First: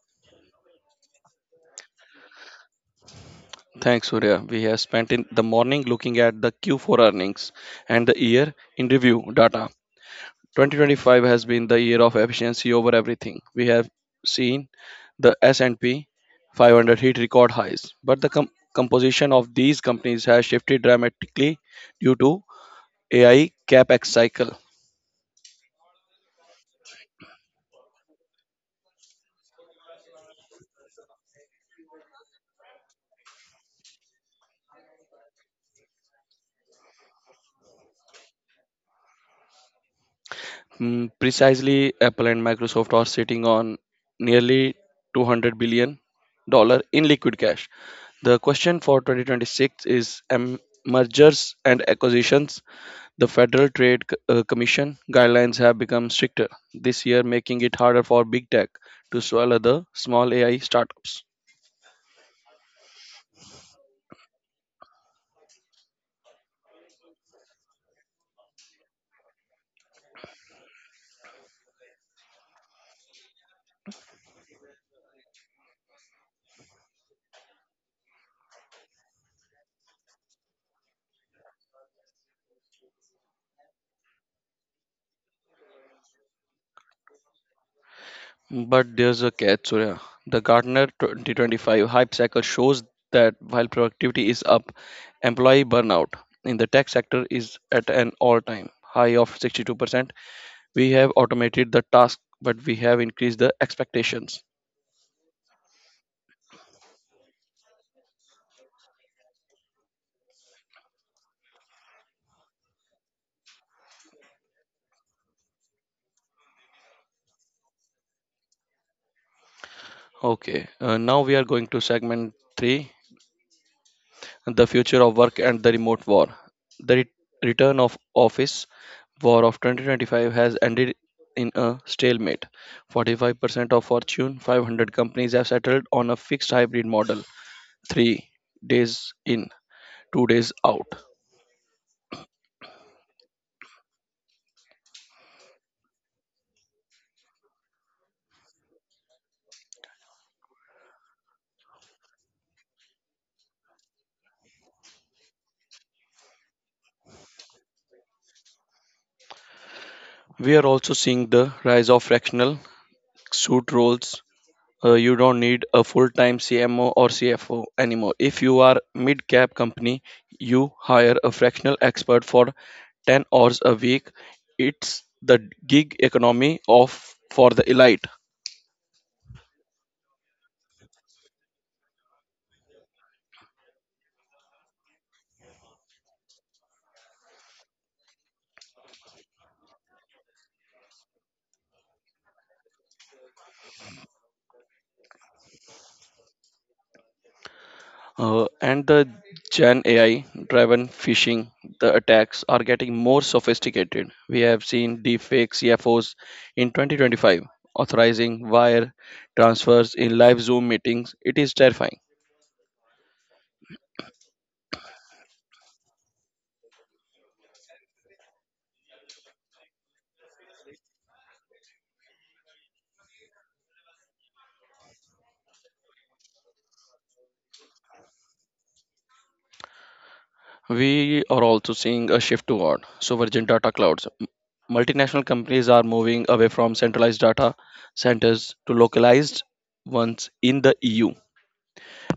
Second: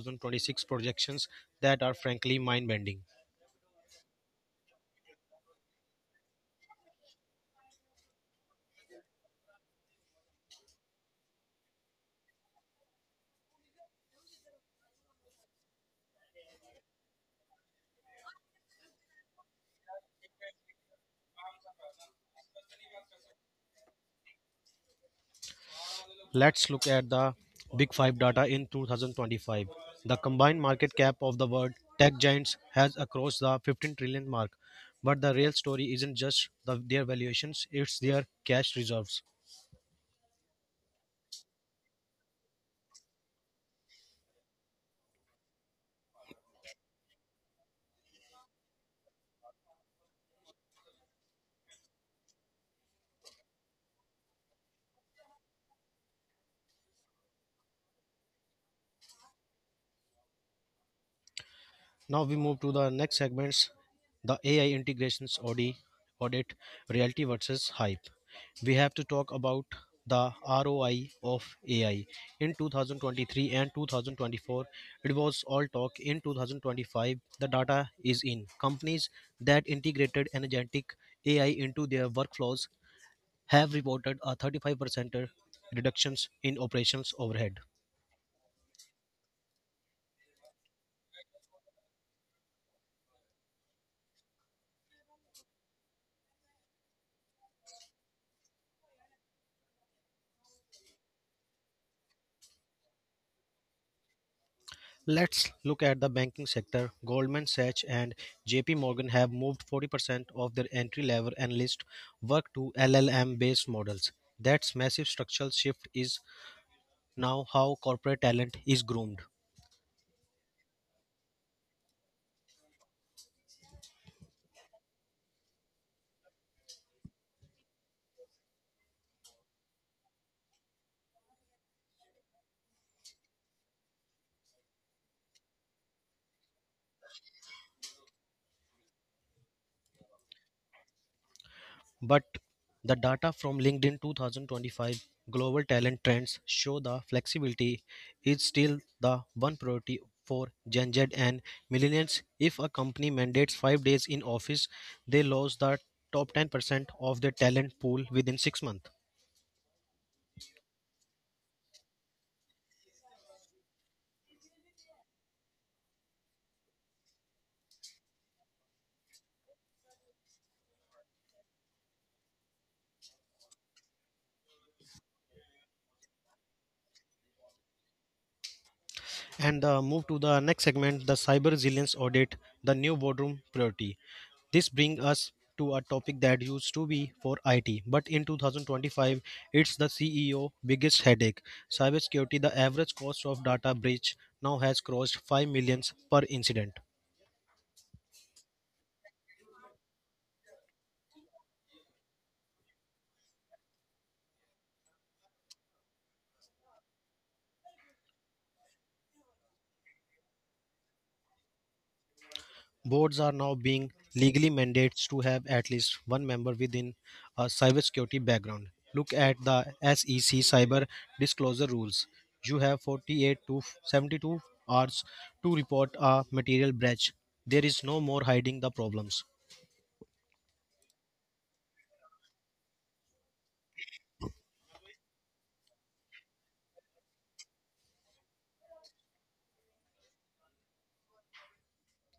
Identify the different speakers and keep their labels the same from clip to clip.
Speaker 1: 2026 projections that are frankly mind-bending.
Speaker 2: Thanks, Surya. We have spent in the morning looking at the Q4 earnings and the year in review data. 2025 has been the year of efficiency over everything. We have seen the S&P 500 hit record highs, but the composition of these companies has shifted dramatically due to AI capex cycle.
Speaker 1: Let's look at the Big Five data in 2025. The combined market cap of the world tech giants has crossed the 15 trillion mark. But the real story isn't just their valuations, it's their cash reserves.
Speaker 2: Precisely, Apple and Microsoft are sitting on nearly $200 billion in liquid cash. The question for 2026 is mergers and acquisitions. The Federal Trade Commission guidelines have become stricter this year, making it harder for big tech to swallow the small AI startups.
Speaker 1: Now we move to the next segments, the AI integrations audit, reality versus hype. We have to talk about the ROI of AI. In 2023 and 2024, it was all talk. In 2025, the data is in. Companies that integrated energetic AI into their workflows have reported a 35% reductions in operations overhead.
Speaker 2: But there's a catch, Surya. The Gartner 2025 hype cycle shows that while productivity is up, employee burnout in the tech sector is at an all-time high of 62%. We have automated the task, but we have increased the expectations.
Speaker 1: Let's look at the banking sector. Goldman Sachs and JP Morgan have moved 40% of their entry level analyst work to LLM based models. That massive structural shift is now how corporate talent is groomed.
Speaker 2: Okay, now we are going to segment 3, the future of work and the remote war. The return of office war of 2025 has ended in a stalemate. 45% of Fortune 500 companies have settled on a fixed hybrid model, 3 days in, 2 days out.
Speaker 1: But the data from LinkedIn 2025 Global Talent Trends show the flexibility is still the one priority for Gen Z and millennials. If a company mandates 5 days in office, they lose the top 10% of their talent pool within 6 months.
Speaker 2: We are also seeing the rise of fractional suit roles. You don't need a full-time CMO or CFO anymore. If you are mid-cap company, you hire a fractional expert for 10 hours a week. It's the gig economy of for the elite.
Speaker 1: And move to the next segment, the cyber resilience audit, the new boardroom priority. This brings us to a topic that used to be for IT, but in 2025, it's the CEO biggest headache. Cybersecurity, the average cost of data breach now has crossed 5 millions per incident.
Speaker 2: And the Gen AI driven phishing, the attacks are getting more sophisticated. We have seen deepfake CFOs in 2025 authorizing wire transfers in live Zoom meetings. It is terrifying.
Speaker 1: Boards are now being legally mandated to have at least one member within a cybersecurity background. Look at the SEC cyber disclosure rules. You have 48 to 72 hours to report a material breach. There is no more hiding the problems.
Speaker 2: We are also seeing a shift toward sovereign data clouds. Multinational companies are moving away from centralized data centers to localized ones in the EU.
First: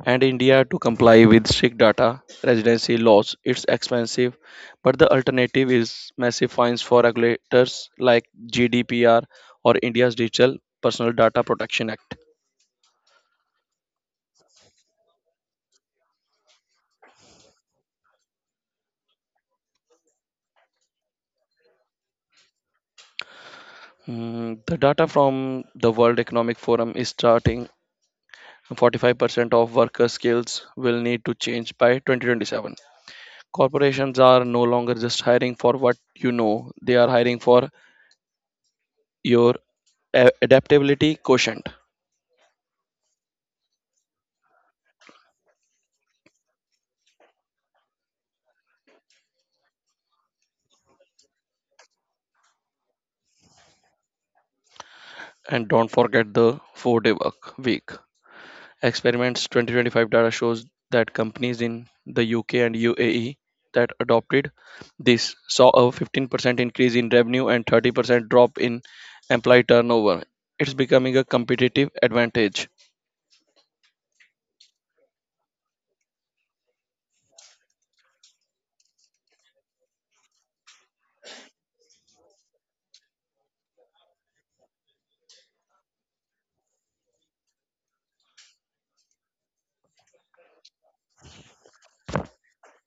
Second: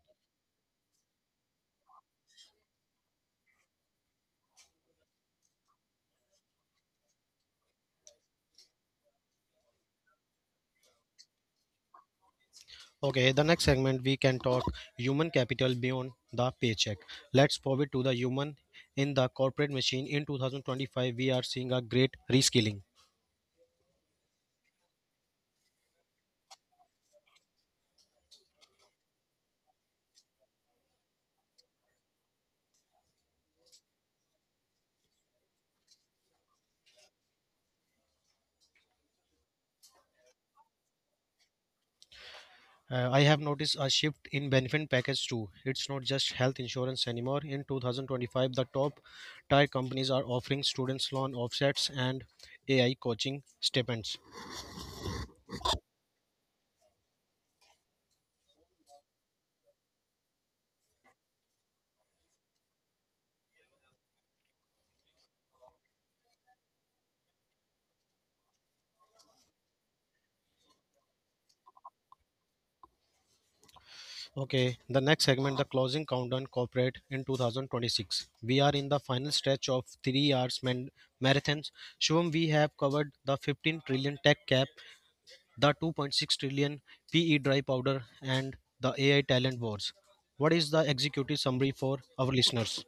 Speaker 2: And India, to comply with strict data residency laws, it's expensive, but the alternative is massive fines for regulators like GDPR or India's Digital Personal Data Protection Act.
Speaker 1: Okay, the next segment we can talk human capital beyond the paycheck. Let's pivot to the human in the corporate machine. In 2025, we are seeing a great reskilling.
Speaker 2: The data from the World Economic Forum is starting 45% of worker skills will need to change by 2027. Corporations are no longer just hiring for what you know, they are hiring for your adaptability quotient.
Speaker 1: I have noticed a shift in benefit package too. It's not just health insurance anymore. In 2025, the top tier companies are offering students loan offsets and AI coaching stipends.
Speaker 2: And don't forget the 4 day work week. Experiments 2025 data shows that companies in the UK and UAE that adopted this saw a 15% increase in revenue and 30% drop in employee turnover. It's becoming a competitive advantage.
Speaker 1: Okay, the next segment, the closing countdown corporate in 2026. We are in the final stretch of 3 hours marathons. Shubham, we have covered the 15 trillion tech cap, the 2.6 trillion PE dry powder, and the AI talent wars. What is the executive summary for our listeners?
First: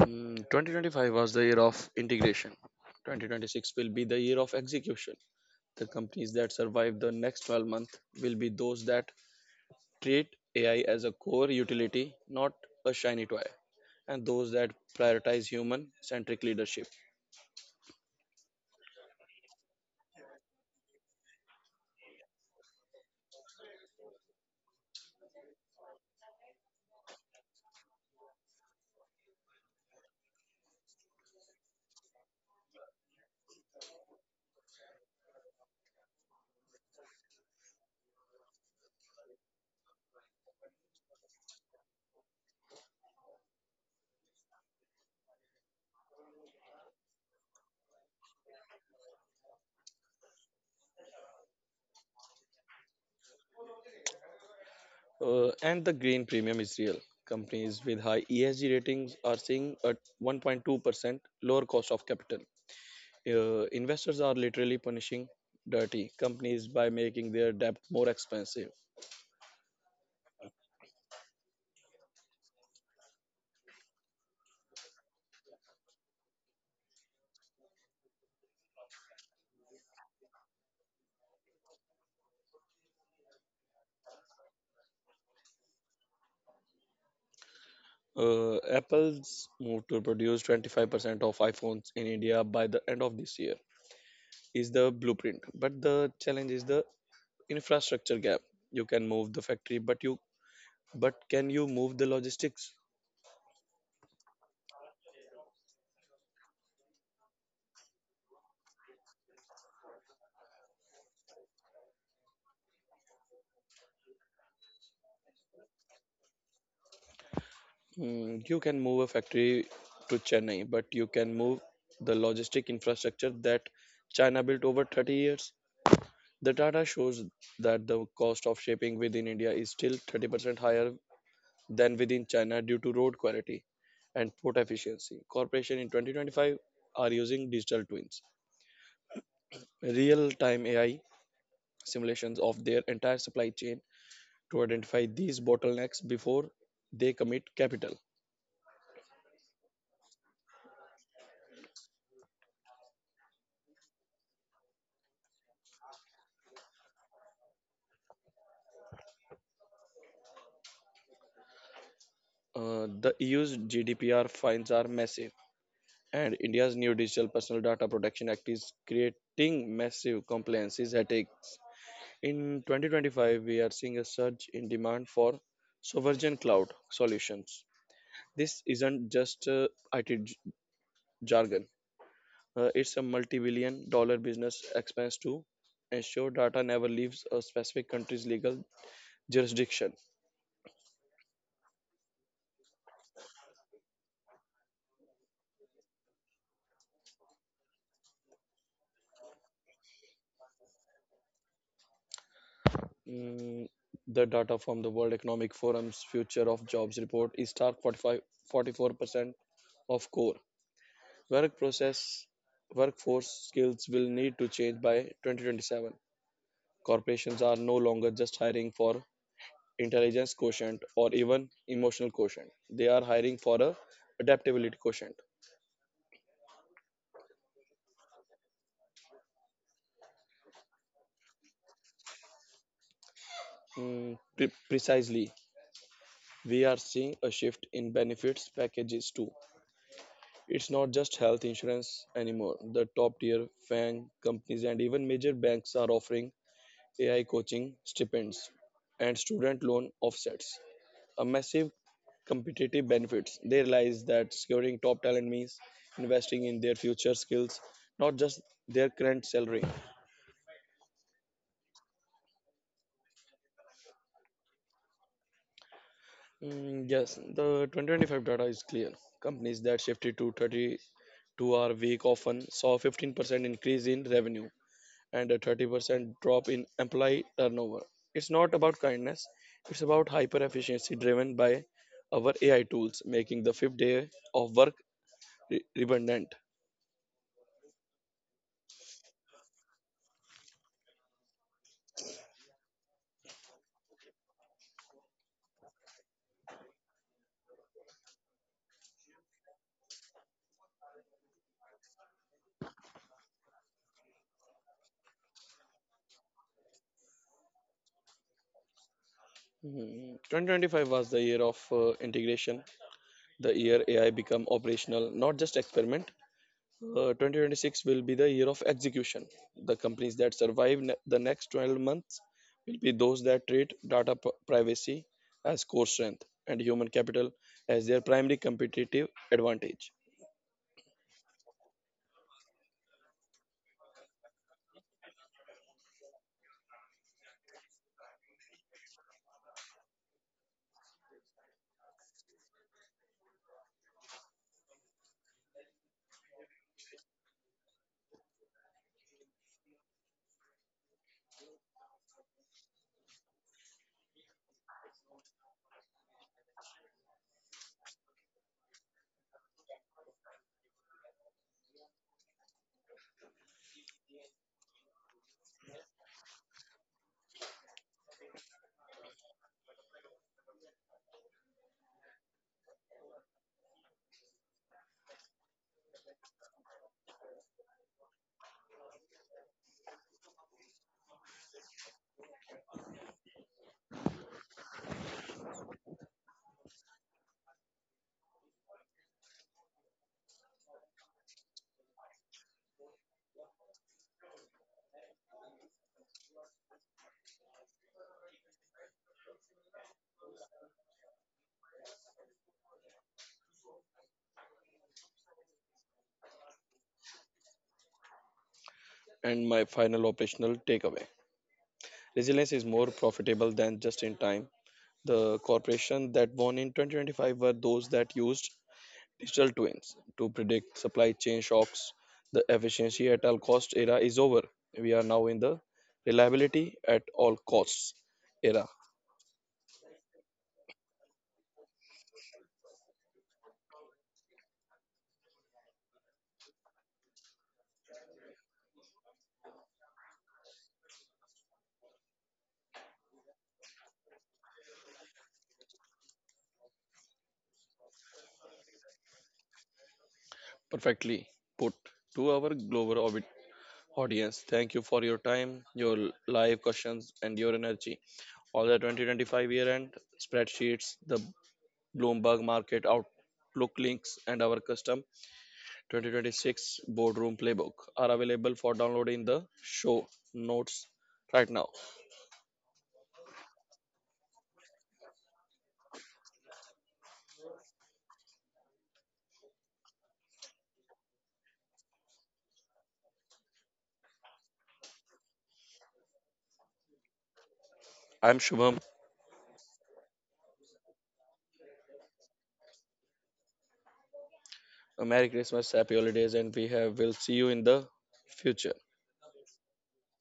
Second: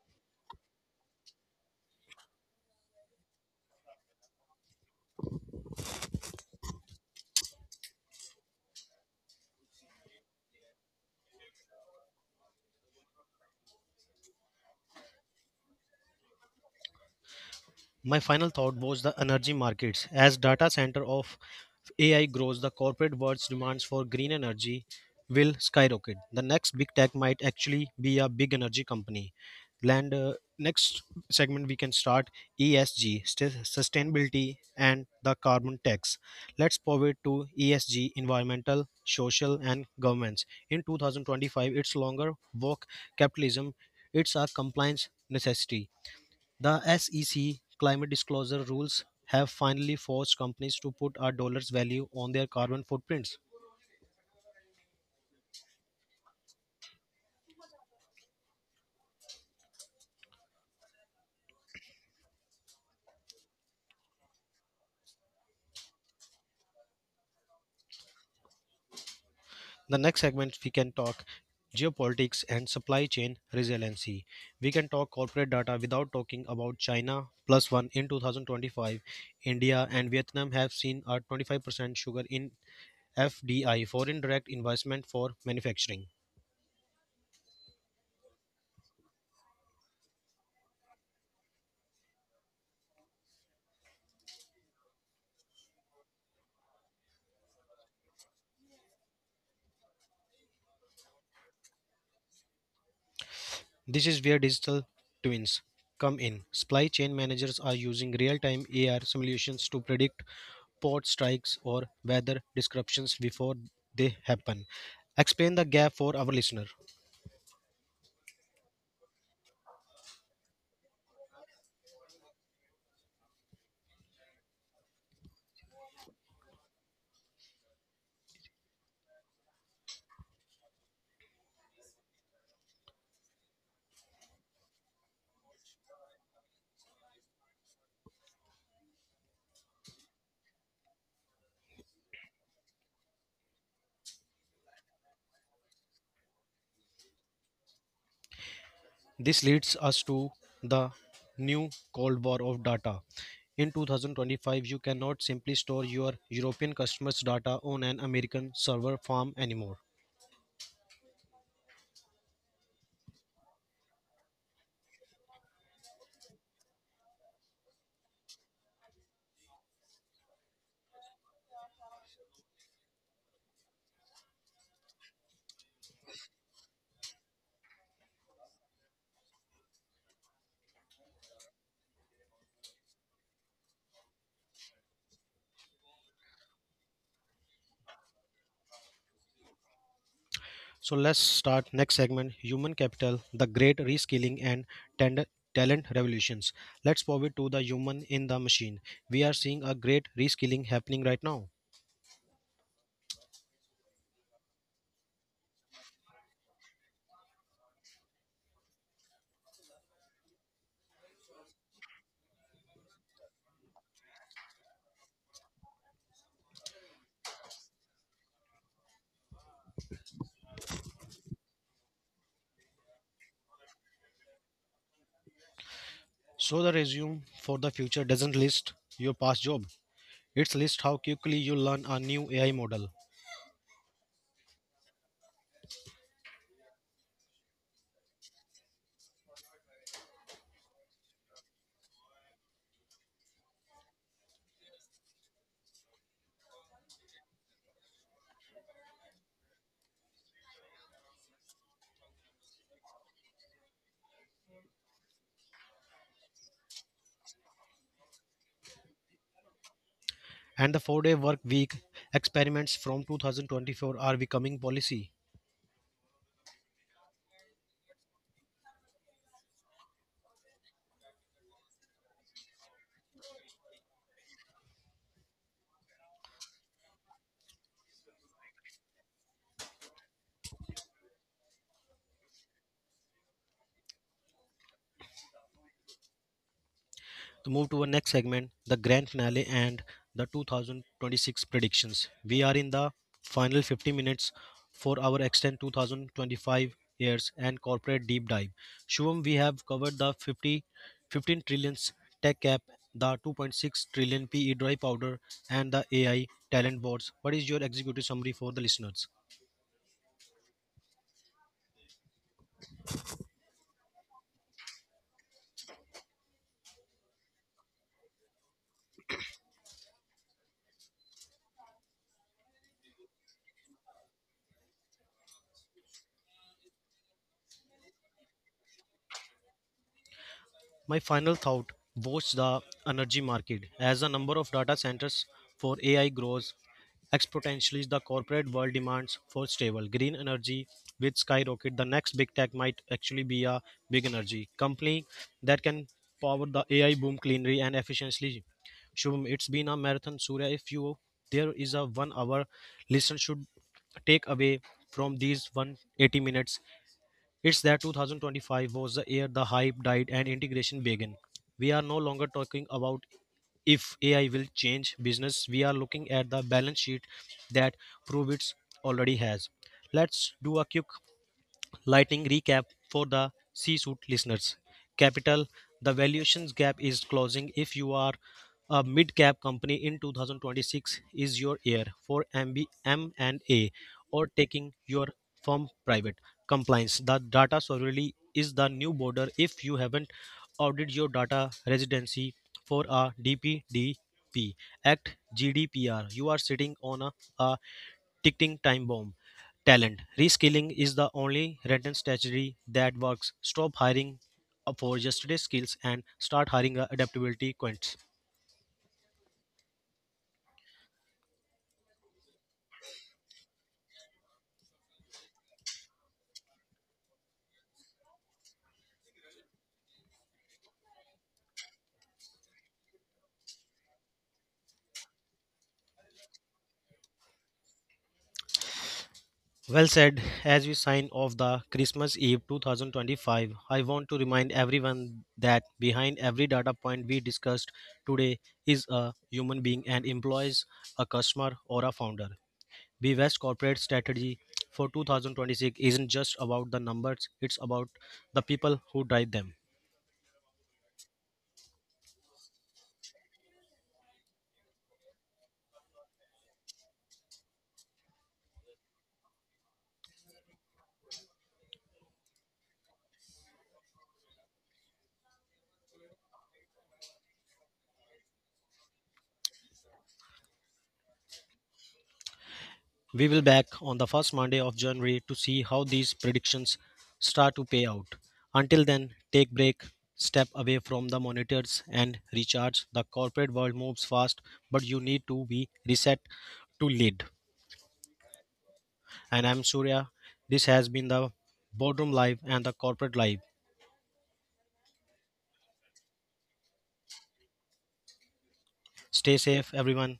Speaker 2: 2025 was the year of integration. 2026 will be the year of execution. The companies that survive the next 12 months will be those that treat AI as a core utility, not a shiny toy, and those that prioritize human centric leadership.
Speaker 1: My final thought was the energy markets. As data center of AI grows, the corporate world's demands for green energy will skyrocket. The next big tech might actually be a big energy company. Land next segment we can start ESG, sustainability and the carbon tax. Let's pivot to ESG, environmental, social and governance. In 2025, it's longer woke capitalism. It's a compliance necessity. The SEC climate disclosure rules have finally forced companies to put a dollar's value on their carbon footprints.
Speaker 2: And the green premium is real. Companies with high ESG ratings are seeing a 1.2% lower cost of capital. Investors are literally punishing dirty companies by making their debt more expensive.
Speaker 1: The next segment, we can talk geopolitics and supply chain resiliency. We can talk corporate data without talking about China plus one in 2025. India and Vietnam have seen a 25% sugar in FDI, foreign direct investment for manufacturing.
Speaker 2: Apple's move to produce 25% of iPhones in India by the end of this year is the blueprint. But the challenge is the infrastructure gap. You can move the factory, but can you move the logistics?
Speaker 1: This is where digital twins come in. Supply chain managers are using real time AR simulations to predict port strikes or weather disruptions before they happen. Explain the gap for our listener.
Speaker 2: You can move a factory to Chennai, but you can move the logistic infrastructure that China built over 30 years. The data shows that the cost of shipping within India is still 30% higher than within China due to road quality and port efficiency. Corporations in 2025 are using digital twins, real-time AI simulations of their entire supply chain to identify these bottlenecks before they commit capital.
Speaker 1: This leads us to the new Cold War of data. In 2025, you cannot simply store your European customers' data on an American server farm anymore.
Speaker 2: The EU's GDPR fines are massive, and India's new Digital Personal Data Protection Act is creating massive compliances headaches. In 2025, we are seeing a surge in demand for sovereign cloud solutions. This isn't just IT jargon. It's a multi-billion dollar business expense to ensure data never leaves a specific country's legal jurisdiction.
Speaker 1: So let's start next segment human capital, the great reskilling and tend- talent revolutions. Let's pivot to the human in the machine. We are seeing a great reskilling happening right now.
Speaker 2: Mm, the data from the World Economic Forum's Future of Jobs report is stark, 45, 44% of core work process workforce skills will need to change by 2027. Corporations are no longer just hiring for intelligence quotient, or even emotional quotient. They are hiring for a adaptability quotient.
Speaker 1: So the resume for the future doesn't list your past job. It's list how quickly you learn a new AI model.
Speaker 2: Precisely, we are seeing a shift in benefits packages too. It's not just health insurance anymore. The top tier FANG companies and even major banks are offering AI coaching stipends and student loan offsets. A massive competitive benefits. They realize that securing top talent means investing in their future skills, not just their current salary.
Speaker 1: And the 4-day work week experiments from 2024 are becoming policy.
Speaker 2: Mm, yes, the 2025 data is clear. Companies that shifted to 32-hour week often saw 15% increase in revenue and a 30% drop in employee turnover. It's not about kindness, it's about hyper efficiency driven by our AI tools, making the fifth day of work redundant.
Speaker 1: To move to our next segment, the grand finale and the 2026 predictions. We are in the final 50 minutes for our extend 2025 years and corporate deep dive. Shubham, we have covered the 15 trillions tech cap, the 2.6 trillion PE dry powder, and the AI talent boards. What is your executive summary for the listeners?
Speaker 2: 2025 was the year of integration, the year AI become operational, not just experiment. 2026 will be the year of execution. The companies that survive the next 12 months will be those that treat data privacy as core strength and human capital as their primary competitive advantage.
Speaker 1: My final thought was the energy market. As the number of data centers for AI grows exponentially, the corporate world demands for stable green energy with skyrocket. The next big tech might actually be a big energy company that can power the AI boom cleanly and efficiently. Shubham, it's been a marathon. Surya, if you there is a 1 hour listen should take away from these 180 minutes, it's that 2025 was the year the hype died and integration began. We are no longer talking about if AI will change business, we are looking at the balance sheet that Provits already has. Let's do a quick Lightning recap for the C suite listeners. Capital, the valuations gap is closing. If you are a mid cap company in 2026, is your year for M&A or taking your firm private. Compliance, the data sovereignty is the new border. If you haven't audited your data residency for a DPDP Act GDPR, you are sitting on a ticking time bomb talent. Reskilling is the only written strategy that works. Stop hiring for yesterday's skills and start hiring adaptability quints.
Speaker 2: And my final operational takeaway: resilience is more profitable than just in time. The corporation that won in 2025 were those that used digital twins to predict supply chain shocks. The efficiency at all cost era is over. We are now in the reliability at all costs era.
Speaker 1: Well said. As we sign off the Christmas Eve 2025, I want to remind everyone that behind every data point we discussed today is a human being and employees, a customer, or a founder. Be West corporate strategy for 2026 isn't just about the numbers, it's about the people who drive them.
Speaker 2: Perfectly put, to our global orbit audience. Thank you for your time, your live questions, and your energy. All the 2025 year end spreadsheets, the Bloomberg market outlook links, and our custom 2026 boardroom playbook are available for download in the show notes right now.
Speaker 1: We will back on the first Monday of January to see how these predictions start to pay out. Until then, take break, step away from the monitors and recharge. The corporate world moves fast, but you need to be reset to lead.
Speaker 2: I'm Shubham.
Speaker 1: And I'm Surya. This has been the Boardroom Live and the Corporate Live.
Speaker 2: A Merry Christmas, Happy Holidays, and will see you in the future.
Speaker 1: Stay safe, everyone.